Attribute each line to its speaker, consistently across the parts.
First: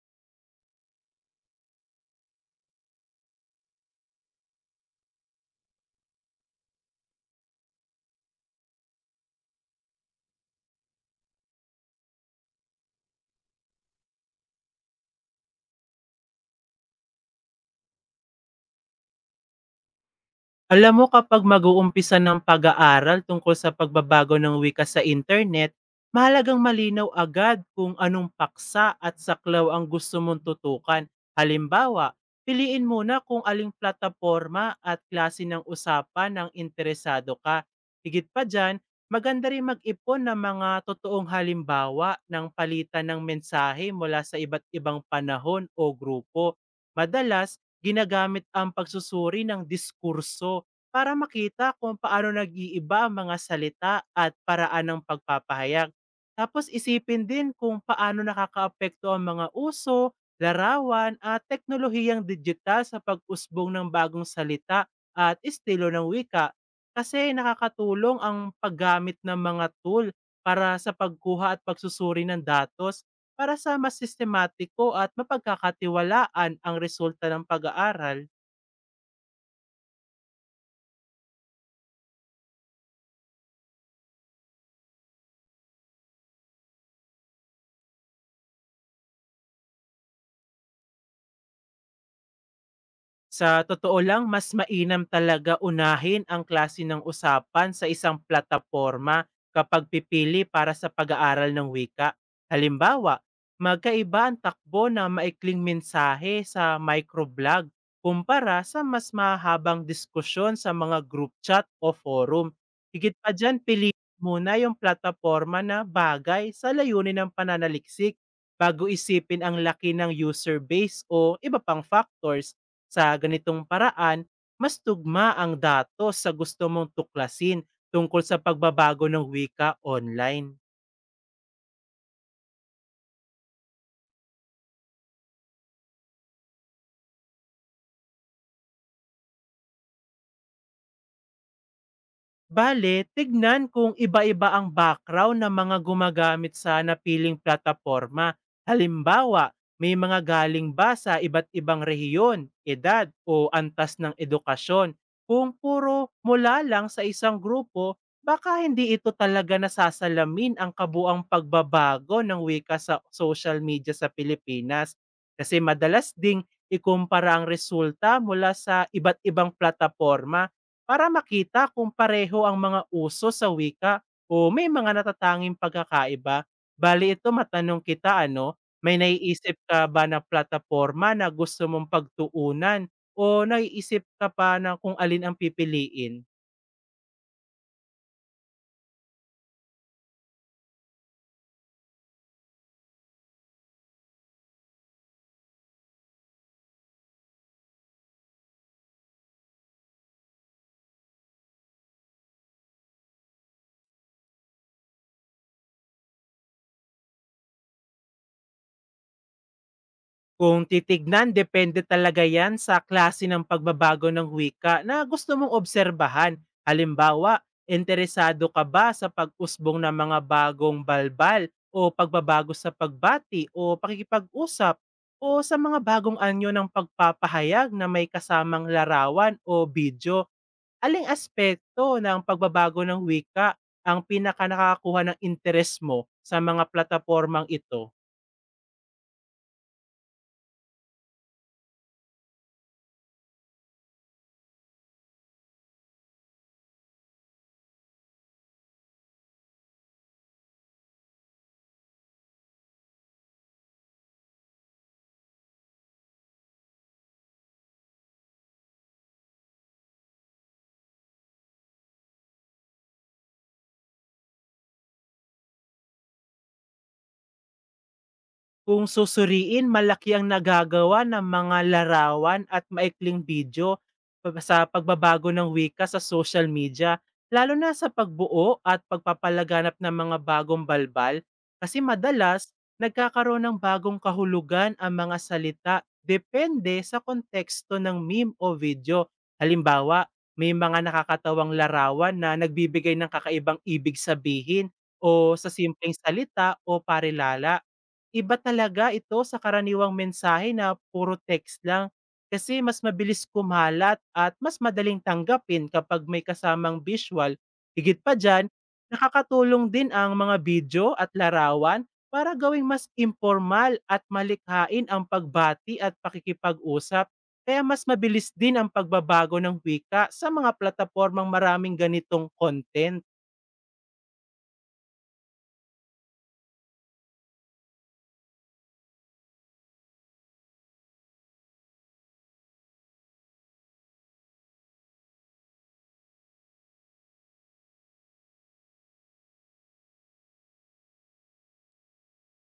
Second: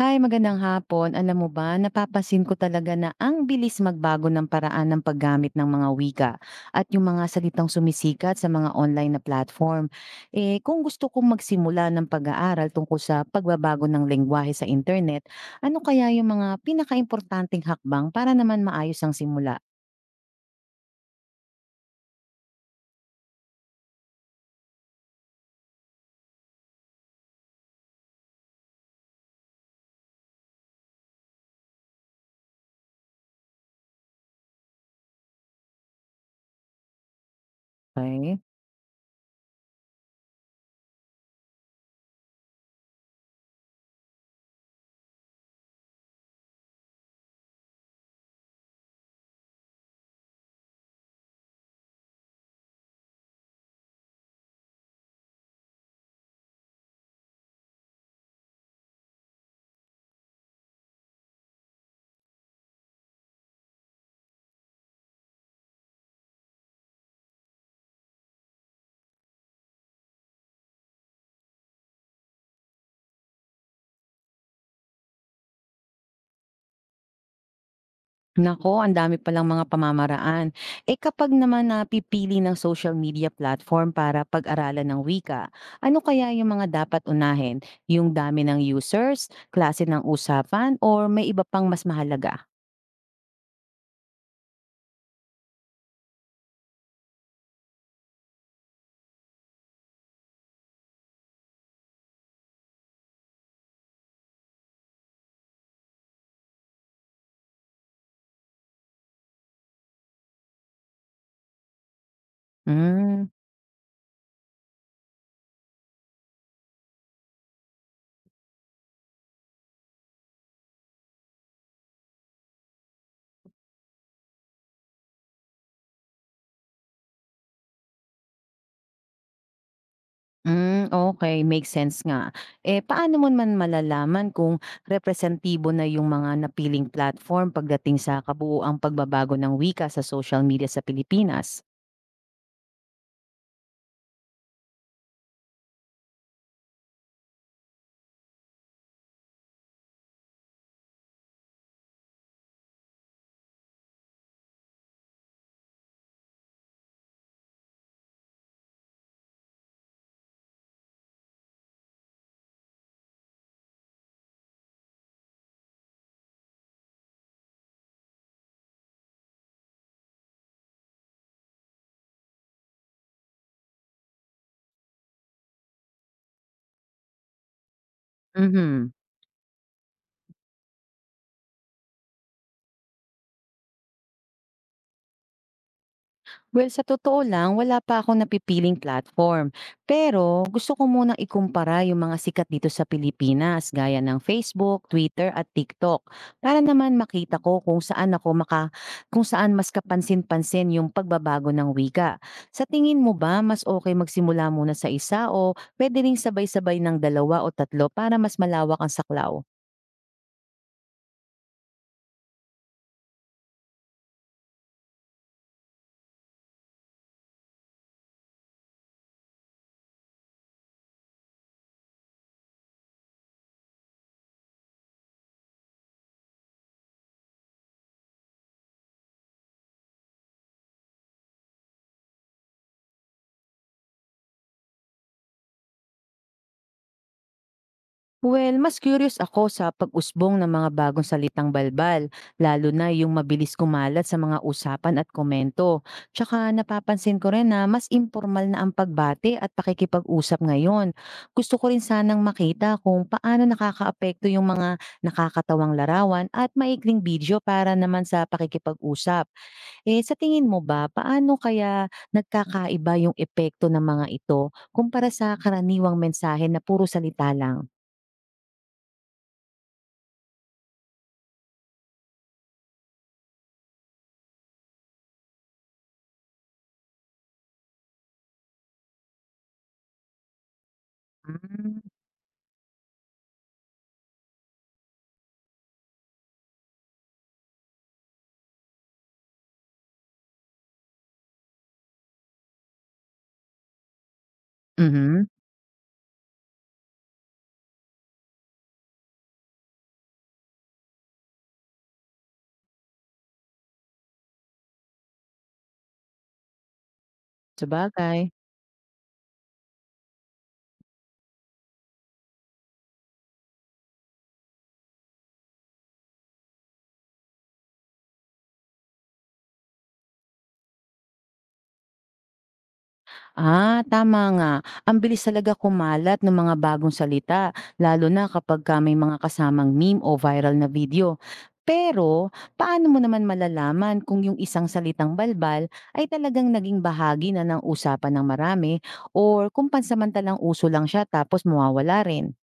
Speaker 1: Hi, magandang hapon. Alam mo ba, napapansin ko talaga na ang bilis magbago ng paraan ng paggamit ng mga wika at yung mga salitang sumisikat sa mga online na platform. Eh, kung gusto kong magsimula ng pag-aaral tungkol sa pagbabago ng lengguwahe sa internet, ano kaya yung mga pinakaimportanteng hakbang para naman maayos ang simula?
Speaker 2: Alam mo, kapag mag-uumpisa ng pag-aaral tungkol sa pagbabago ng wika sa internet, mahalagang malinaw agad kung anong paksa at saklaw ang gusto mong tutukan. Halimbawa, piliin muna kung aling plataforma at klase ng usapan ang interesado ka. Higit
Speaker 1: Okay?
Speaker 2: pa dyan, maganda rin mag-ipon ng mga totoong halimbawa ng palitan ng mensahe mula sa iba't ibang panahon o grupo. Madalas, ginagamit ang pagsusuri ng diskurso para makita kung paano nag-iiba ang mga salita at paraan ng pagpapahayag. Tapos, isipin din kung paano nakakaapekto ang mga uso, larawan at teknolohiyang digital sa pag-usbong ng bagong salita at estilo ng wika, kasi nakakatulong ang paggamit ng mga tool para sa pagkuha at pagsusuri ng datos para sa mas sistematiko at mapagkakatiwalaan ang resulta ng pag-aaral.
Speaker 1: Naku, ang dami palang mga pamamaraan. Eh kapag naman napipili ng social media platform para pag-aralan ng wika, ano kaya yung mga dapat unahin? Yung dami ng users, klase ng usapan, or may iba pang mas mahalaga?
Speaker 2: Sa totoo lang, mas mainam talaga unahin ang klase ng usapan sa isang plataporma kapag pipili para sa pag-aaral ng wika. Halimbawa, magkaiba ang takbo ng maikling mensahe sa microblog kumpara sa mas mahabang diskusyon sa mga group chat o forum. Higit
Speaker 1: Mm,
Speaker 2: pa dyan, piliin muna yung plataporma na bagay sa layunin ng pananaliksik bago isipin ang laki ng user base o iba pang factors. Sa ganitong paraan, mas tugma ang datos sa gusto mong tuklasin tungkol sa pagbabago ng wika online.
Speaker 1: mm, okay, makes sense nga. Eh paano mo man malalaman kung representibo na yung mga napiling platform pagdating sa kabuuang pagbabago ng wika sa social media sa Pilipinas?
Speaker 2: Bale, tignan kung iba-iba ang background ng mga gumagamit sa napiling plataporma. Halimbawa, may mga galing ba sa iba't ibang rehiyon, edad o antas ng edukasyon? Kung puro mula lang sa isang grupo, baka hindi ito talaga nasasalamin ang kabuang pagbabago ng wika sa social media sa Pilipinas. Kasi madalas ding ikumpara ang resulta mula sa iba't ibang plataporma para makita kung pareho ang mga uso sa wika o may mga natatanging pagkakaiba. Bali ito, matanong kita, ano,
Speaker 1: Mhm.
Speaker 2: may naiisip ka ba na plataforma na gusto mong pagtuunan o naiisip ka pa na kung alin ang pipiliin?
Speaker 1: Well, sa totoo lang, wala pa akong napipiling platform. Pero gusto ko munang ikumpara yung mga sikat dito sa Pilipinas gaya ng Facebook, Twitter at TikTok para naman makita ko kung saan mas kapansin-pansin yung pagbabago ng wika. Sa tingin mo ba mas okay magsimula muna sa isa o pwede ring sabay-sabay ng dalawa o tatlo para mas malawak ang saklaw?
Speaker 2: Kung titignan, depende talaga yan sa klase ng pagbabago ng wika na gusto mong obserbahan. Halimbawa, interesado ka ba sa pag-usbong ng mga bagong balbal o pagbabago sa pagbati o pakikipag-usap, o sa mga bagong anyo ng pagpapahayag na may kasamang larawan o video? Aling aspekto ng pagbabago ng wika ang pinaka nakakakuha ng interes mo sa mga platapormang ito?
Speaker 1: Well, mas curious ako sa pag-usbong ng mga bagong salitang balbal, lalo na yung mabilis kumalat sa mga usapan at komento. Tsaka napapansin ko rin na mas informal na ang pagbate at pakikipag-usap ngayon. Gusto ko rin sanang makita kung paano nakakaapekto yung mga nakakatawang larawan at maikling video para naman sa pakikipag-usap. Eh, sa tingin mo ba, paano kaya nagkakaiba yung epekto ng mga ito kumpara sa karaniwang mensahe na puro salita lang?
Speaker 2: Kung susuriin, malaki ang nagagawa ng mga larawan at maikling video pa sa pagbabago ng wika sa social media, lalo na sa pagbuo at pagpapalaganap ng mga bagong balbal,
Speaker 1: Hmm,
Speaker 2: kasi madalas nagkakaroon ng bagong kahulugan ang mga salita depende sa konteksto ng meme o video. Halimbawa, may mga nakakatawang larawan na nagbibigay ng kakaibang ibig sabihin
Speaker 1: mhm,
Speaker 2: o sa simpleng salita o parilala. Iba talaga ito sa karaniwang mensahe na puro text lang, kasi mas mabilis kumalat at mas madaling tanggapin kapag may kasamang visual. Higit pa
Speaker 1: sabagay.
Speaker 2: dyan, nakakatulong din ang mga video at larawan para gawing mas informal at malikhain ang pagbati at pakikipag-usap. Kaya mas mabilis din ang pagbabago ng wika sa mga platapormang maraming ganitong content.
Speaker 1: Ah, tama nga. Ang bilis talaga kumalat ng mga bagong salita, lalo na kapagka may mga kasamang meme o viral na video. Pero, paano mo naman malalaman kung yung isang salitang balbal ay talagang naging bahagi na ng usapan ng marami or kung pansamantalang uso lang siya tapos mawawala rin?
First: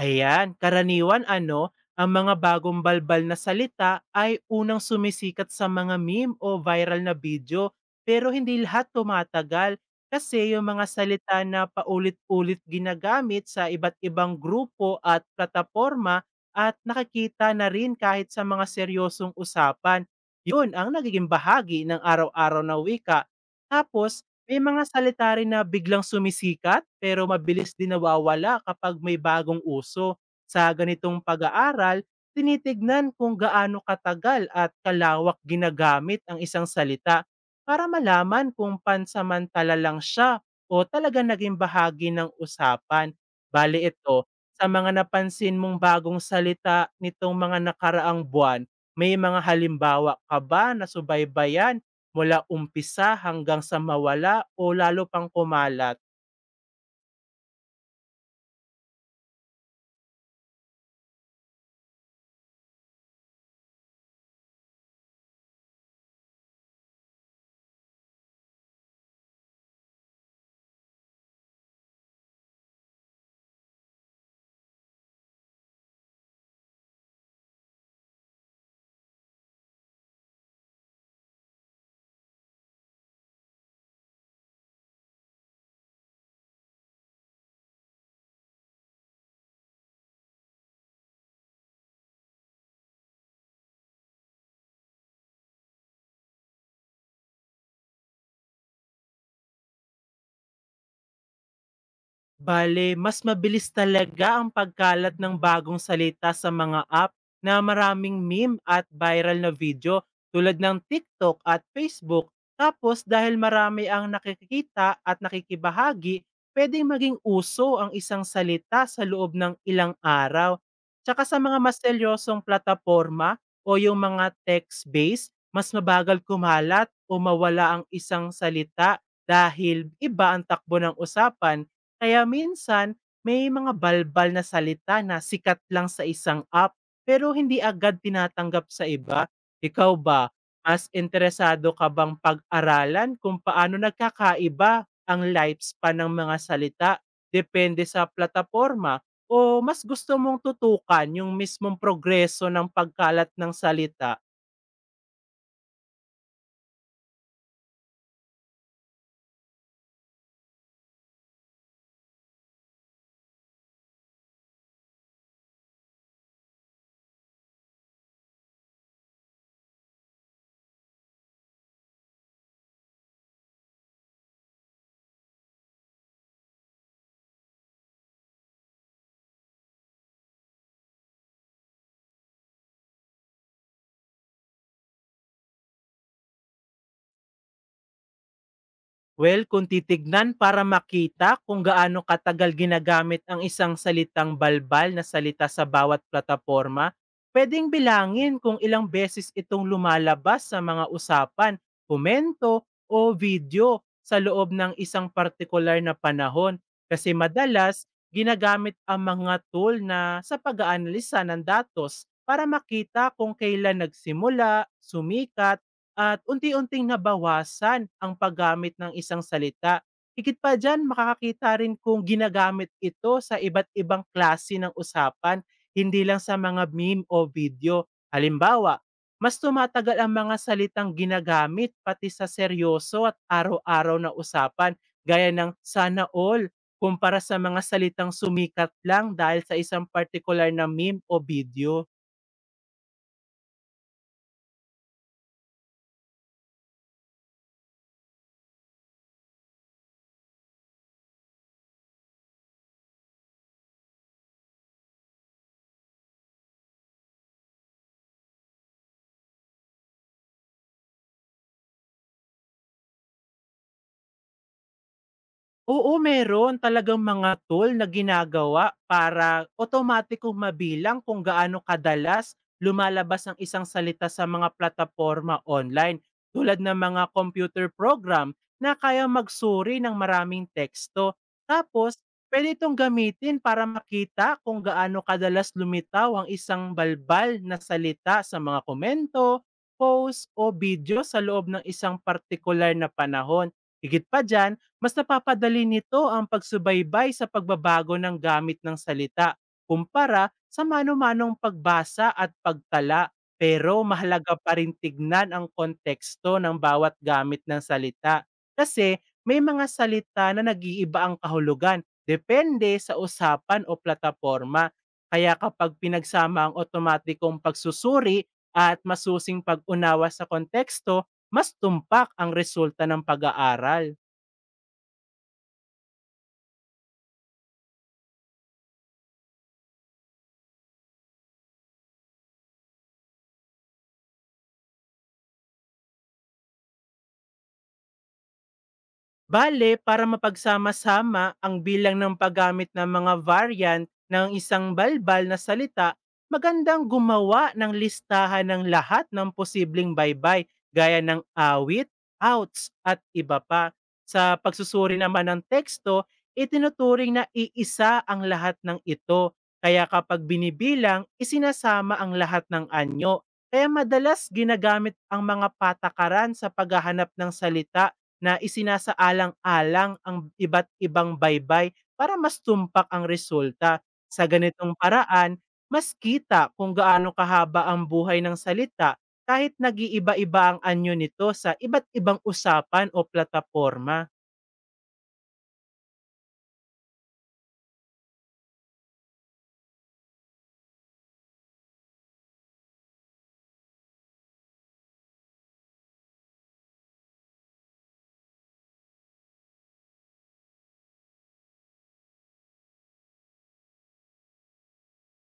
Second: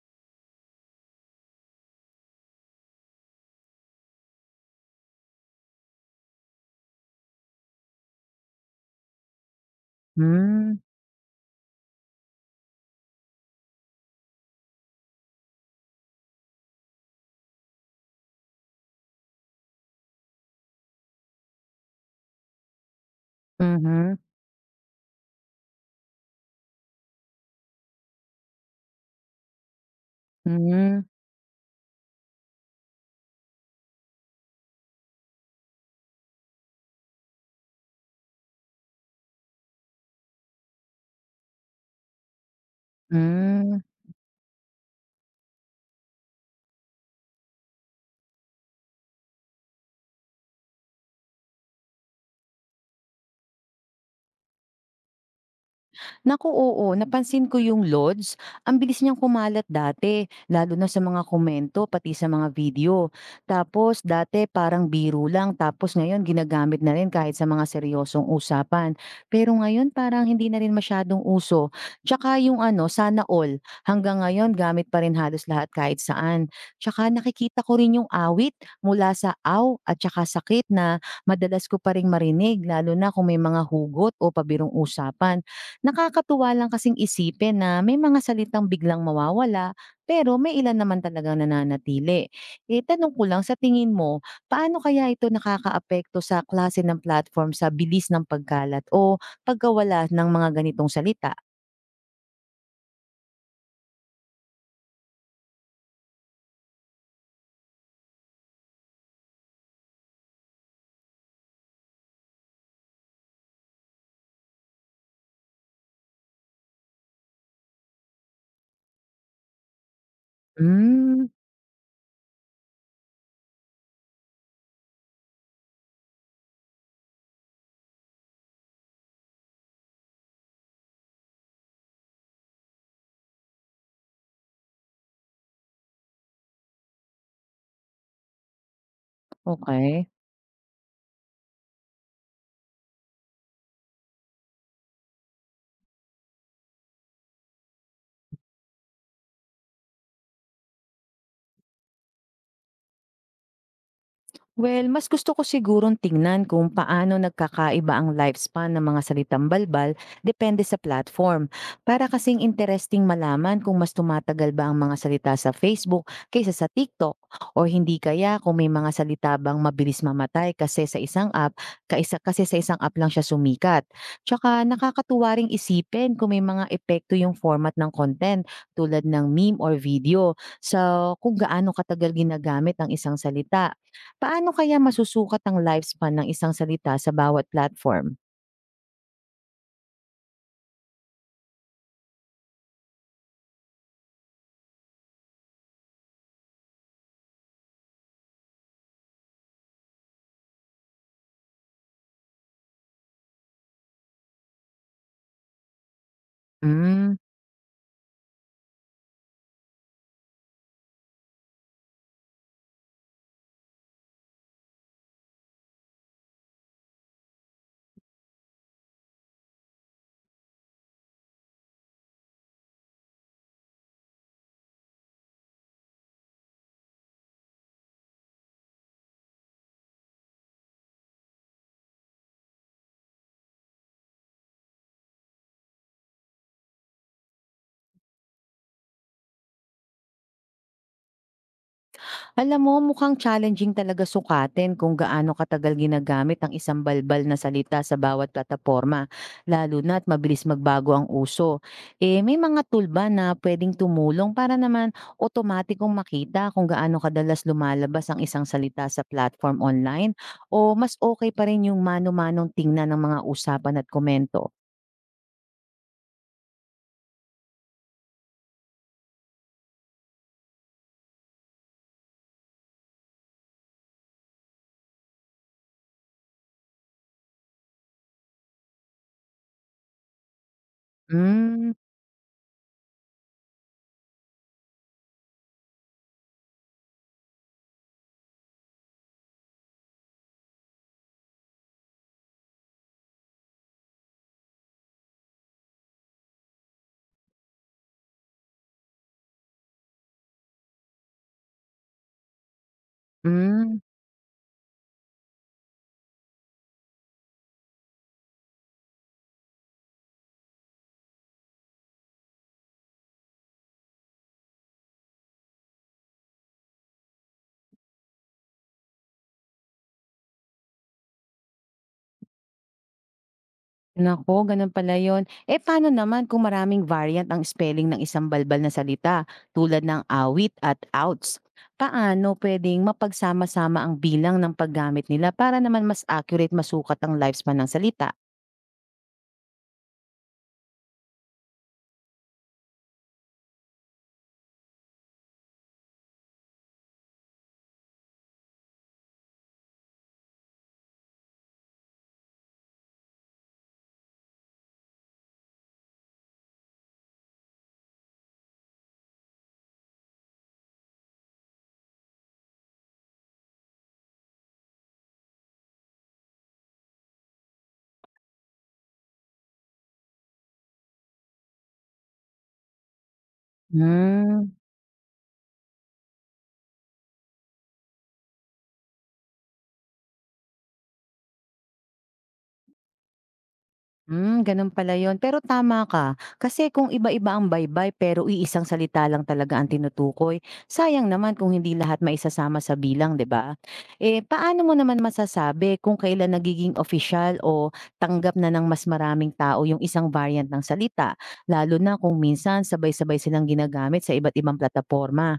Speaker 2: Ayan, karaniwan, ano, ang mga bagong balbal na salita ay unang sumisikat sa mga meme o viral na video, pero hindi lahat tumatagal, kasi yung
Speaker 1: Hmm,
Speaker 2: mga salita na paulit-ulit ginagamit sa iba't ibang grupo at plataforma at nakikita na rin kahit sa mga seryosong usapan, yun ang nagiging bahagi ng araw-araw na wika.
Speaker 1: mhm,
Speaker 2: Tapos, may mga salita rin na biglang sumisikat pero mabilis din nawawala kapag may bagong uso. Sa
Speaker 1: hmm,
Speaker 2: ganitong pag-aaral, tinitignan kung gaano katagal at kalawak ginagamit ang isang salita para malaman kung pansamantala lang siya o talaga naging bahagi ng usapan.
Speaker 1: hmm.
Speaker 2: Bali ito, sa mga napansin mong bagong salita nitong mga nakaraang buwan, may mga halimbawa ka ba na subaybayan mula umpisa hanggang sa mawala o lalo pang kumalat?
Speaker 1: Naku, oo. Napansin ko yung Lods, ang bilis niyang kumalat dati, lalo na sa mga komento, pati sa mga video. Tapos dati parang biro lang, tapos ngayon ginagamit na rin kahit sa mga seryosong usapan. Pero ngayon parang hindi na rin masyadong uso. Tsaka yung ano, sana all, hanggang ngayon gamit pa rin halos lahat kahit saan. Tsaka nakikita ko rin yung awit mula sa aw at tsaka sakit na madalas ko pa rin marinig, lalo na kung may mga hugot o pabirong usapan. Nakakatuwa lang kasing isipin na may mga salitang biglang mawawala, pero may ilan naman talagang nananatili. Eh, tanong ko lang, sa tingin mo, paano kaya ito nakakaapekto sa klase ng platform sa bilis ng pagkalat o pagkawala ng mga ganitong salita?
Speaker 2: Bale, mas mabilis talaga ang pagkalat ng bagong salita sa mga app na maraming meme at viral na video tulad ng TikTok at Facebook. Tapos, dahil marami ang nakikita at nakikibahagi, pwedeng maging uso ang isang salita sa loob ng ilang araw.
Speaker 1: Hmm,
Speaker 2: Tsaka sa mga mas seryosong plataforma o yung mga text-based, mas mabagal kumalat o mawala ang isang salita dahil iba ang takbo ng usapan. Kaya minsan, may mga balbal na salita na sikat lang sa isang app, pero hindi agad tinatanggap sa iba. Ikaw
Speaker 1: okey.
Speaker 2: ba, mas interesado ka bang pag-aralan kung paano nagkakaiba ang lifespan ng mga salita depende sa plataporma? O mas gusto mong tutukan yung mismong progreso ng pagkalat ng salita?
Speaker 1: Well, mas gusto ko sigurong tingnan kung paano nagkakaiba ang lifespan ng mga salitang balbal depende sa platform. Para kasing interesting malaman kung mas tumatagal ba ang mga salita sa Facebook kaysa sa TikTok o hindi kaya kung may mga salita bang mabilis mamatay kasi sa isang app lang siya sumikat. Tsaka nakakatuwa ring isipin kung may mga epekto yung format ng content tulad ng meme or video sa kung gaano katagal ginagamit ang isang salita. Paano kaya masusukat ang lifespan ng isang salita sa bawat platform?
Speaker 2: Well, kung titignan para makita kung gaano katagal ginagamit ang isang salitang balbal na salita sa bawat plataporma, pwedeng bilangin kung ilang beses itong lumalabas sa mga usapan, komento, o video sa loob ng isang partikular na panahon.
Speaker 1: Hmm,
Speaker 2: Kasi madalas, ginagamit ang mga tool na sa pag-aanalisa ng datos para makita kung kailan nagsimula, sumikat, at unti-unting nabawasan ang paggamit ng isang salita. Higit pa diyan, makakakita rin kung ginagamit ito sa iba't ibang klase ng usapan, hindi lang sa mga meme o video. Halimbawa, mas tumatagal ang mga salitang ginagamit pati sa seryoso at araw-araw na usapan gaya ng sana all kumpara sa mga salitang sumikat lang dahil sa isang particular na meme o video.
Speaker 1: alam mo mukhang challenging talaga sukatin kung gaano katagal ginagamit ang isang balbal na salita sa bawat plataporma, lalo na't mabilis magbago ang uso. Eh, may mga tool ba na pwedeng tumulong para naman otomatikong makita kung gaano kadalas lumalabas ang isang salita sa platform online? O mas okay pa rin yung mano-manong tingnan ng mga usapan at komento?
Speaker 2: Oo, meron talagang mga tool na ginagawa para otomatikong mabilang kung gaano kadalas lumalabas ang isang salita sa mga plataporma online, tulad ng mga computer program na kaya magsuri ng maraming teksto.
Speaker 1: Hmm,
Speaker 2: Tapos, pwede itong gamitin para makita kung gaano kadalas lumitaw ang isang balbal na salita sa mga komento, post o video sa loob ng isang partikular na panahon. Higit pa dyan, mas napapadali nito ang pagsubaybay sa pagbabago ng gamit ng salita kumpara sa mano-manong pagbasa at pagtala.
Speaker 1: hmm.
Speaker 2: Pero mahalaga pa rin tignan ang konteksto ng bawat gamit ng salita, kasi may mga salita na nag-iiba ang kahulugan depende sa usapan o plataporma. Kaya kapag pinagsama ang otomatikong pagsusuri at masusing pag-unawa sa konteksto, mas tumpak ang resulta ng pag-aaral.
Speaker 1: Naku, ganun pala yun. Eh, paano naman kung maraming variant ang spelling ng isang balbal na salita tulad ng awit at outs? Paano pwedeng mapagsama-sama ang bilang ng paggamit nila para naman mas accurate masukat ang lifespan ng salita?
Speaker 2: Bale, para mapagsama-sama ang bilang ng paggamit ng mga variant ng isang balbal na salita, magandang gumawa ng listahan ng lahat ng posibleng baybay gaya ng awit, outs, at iba pa. Sa pagsusuri naman ng teksto, itinuturing na iisa ang lahat ng ito. Kaya kapag binibilang, isinasama ang lahat ng anyo. Kaya madalas ginagamit ang mga patakaran sa paghahanap ng salita na isinasaalang-alang ang iba't ibang baybay para mas tumpak ang resulta. Sa
Speaker 1: Hmm.
Speaker 2: ganitong paraan, mas kita kung gaano kahaba ang buhay ng salita kahit nag-iiba-iba ang anyo nito sa iba't ibang usapan o plataporma.
Speaker 1: Hmm, ganun pala yun. Pero tama ka. Kasi kung iba-iba ang baybay pero iisang salita lang talaga ang tinutukoy, sayang naman kung hindi lahat maisasama sa bilang, 'di ba? Eh paano mo naman masasabi kung kailan nagiging official o tanggap na ng mas maraming tao yung isang variant ng salita, lalo na kung minsan sabay-sabay silang ginagamit sa iba't ibang plataforma.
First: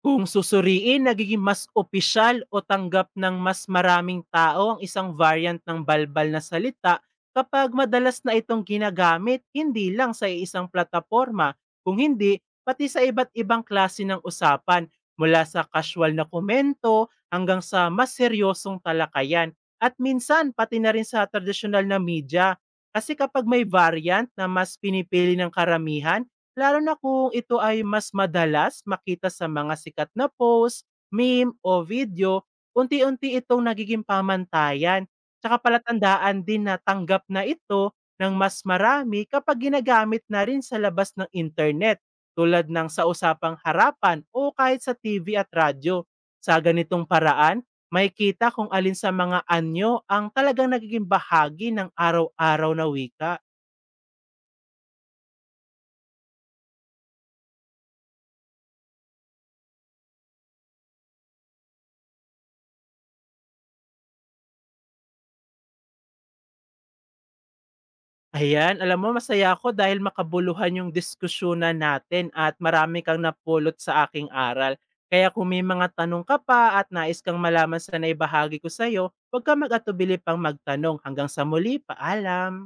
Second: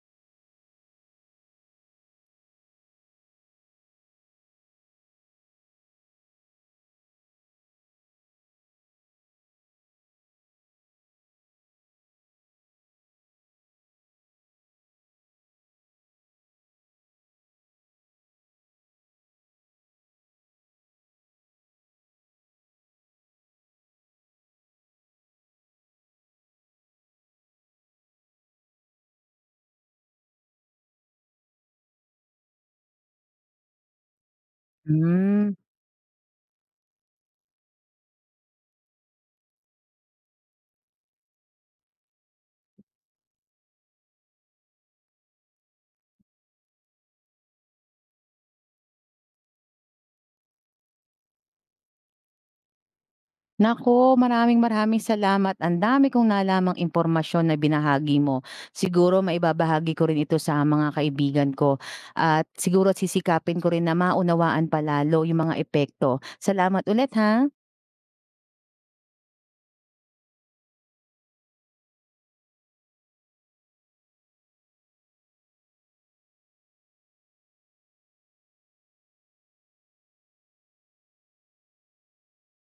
Speaker 2: Kung susuriin, nagiging mas opisyal o tanggap ng mas maraming tao ang isang variant ng balbal na salita kapag madalas na itong ginagamit hindi lang sa isang plataporma, kung hindi, pati sa iba't ibang klase ng usapan mula sa casual na komento hanggang sa mas seryosong talakayan at minsan pati na rin sa tradisyonal na media. Kasi kapag may variant na mas pinipili ng karamihan, lalo na kung ito ay mas madalas makita sa mga sikat na post, meme o video, unti-unti itong nagiging pamantayan.
Speaker 1: Hmm.
Speaker 2: Tsaka palatandaan din na tanggap na ito ng mas marami kapag ginagamit na rin sa labas ng internet, tulad ng sa usapang harapan o kahit sa TV at radyo. Sa ganitong paraan, may kita kung alin sa mga anyo ang talagang nagiging bahagi ng araw-araw na wika.
Speaker 1: Nako, maraming maraming salamat. Ang dami kong nalamang impormasyon na binahagi mo. Siguro maibabahagi ko rin ito sa mga kaibigan ko at siguro sisikapin ko rin na maunawaan palalo yung mga epekto. Salamat ulit ha.
Speaker 2: Ayan, alam mo, masaya ako dahil makabuluhan yung diskusyonan natin at marami kang napulot sa aking aral. Kaya kung may mga tanong ka pa at nais kang malaman sa naibahagi ko sa'yo, huwag kang mag-atubili pang magtanong. Hanggang sa muli, paalam!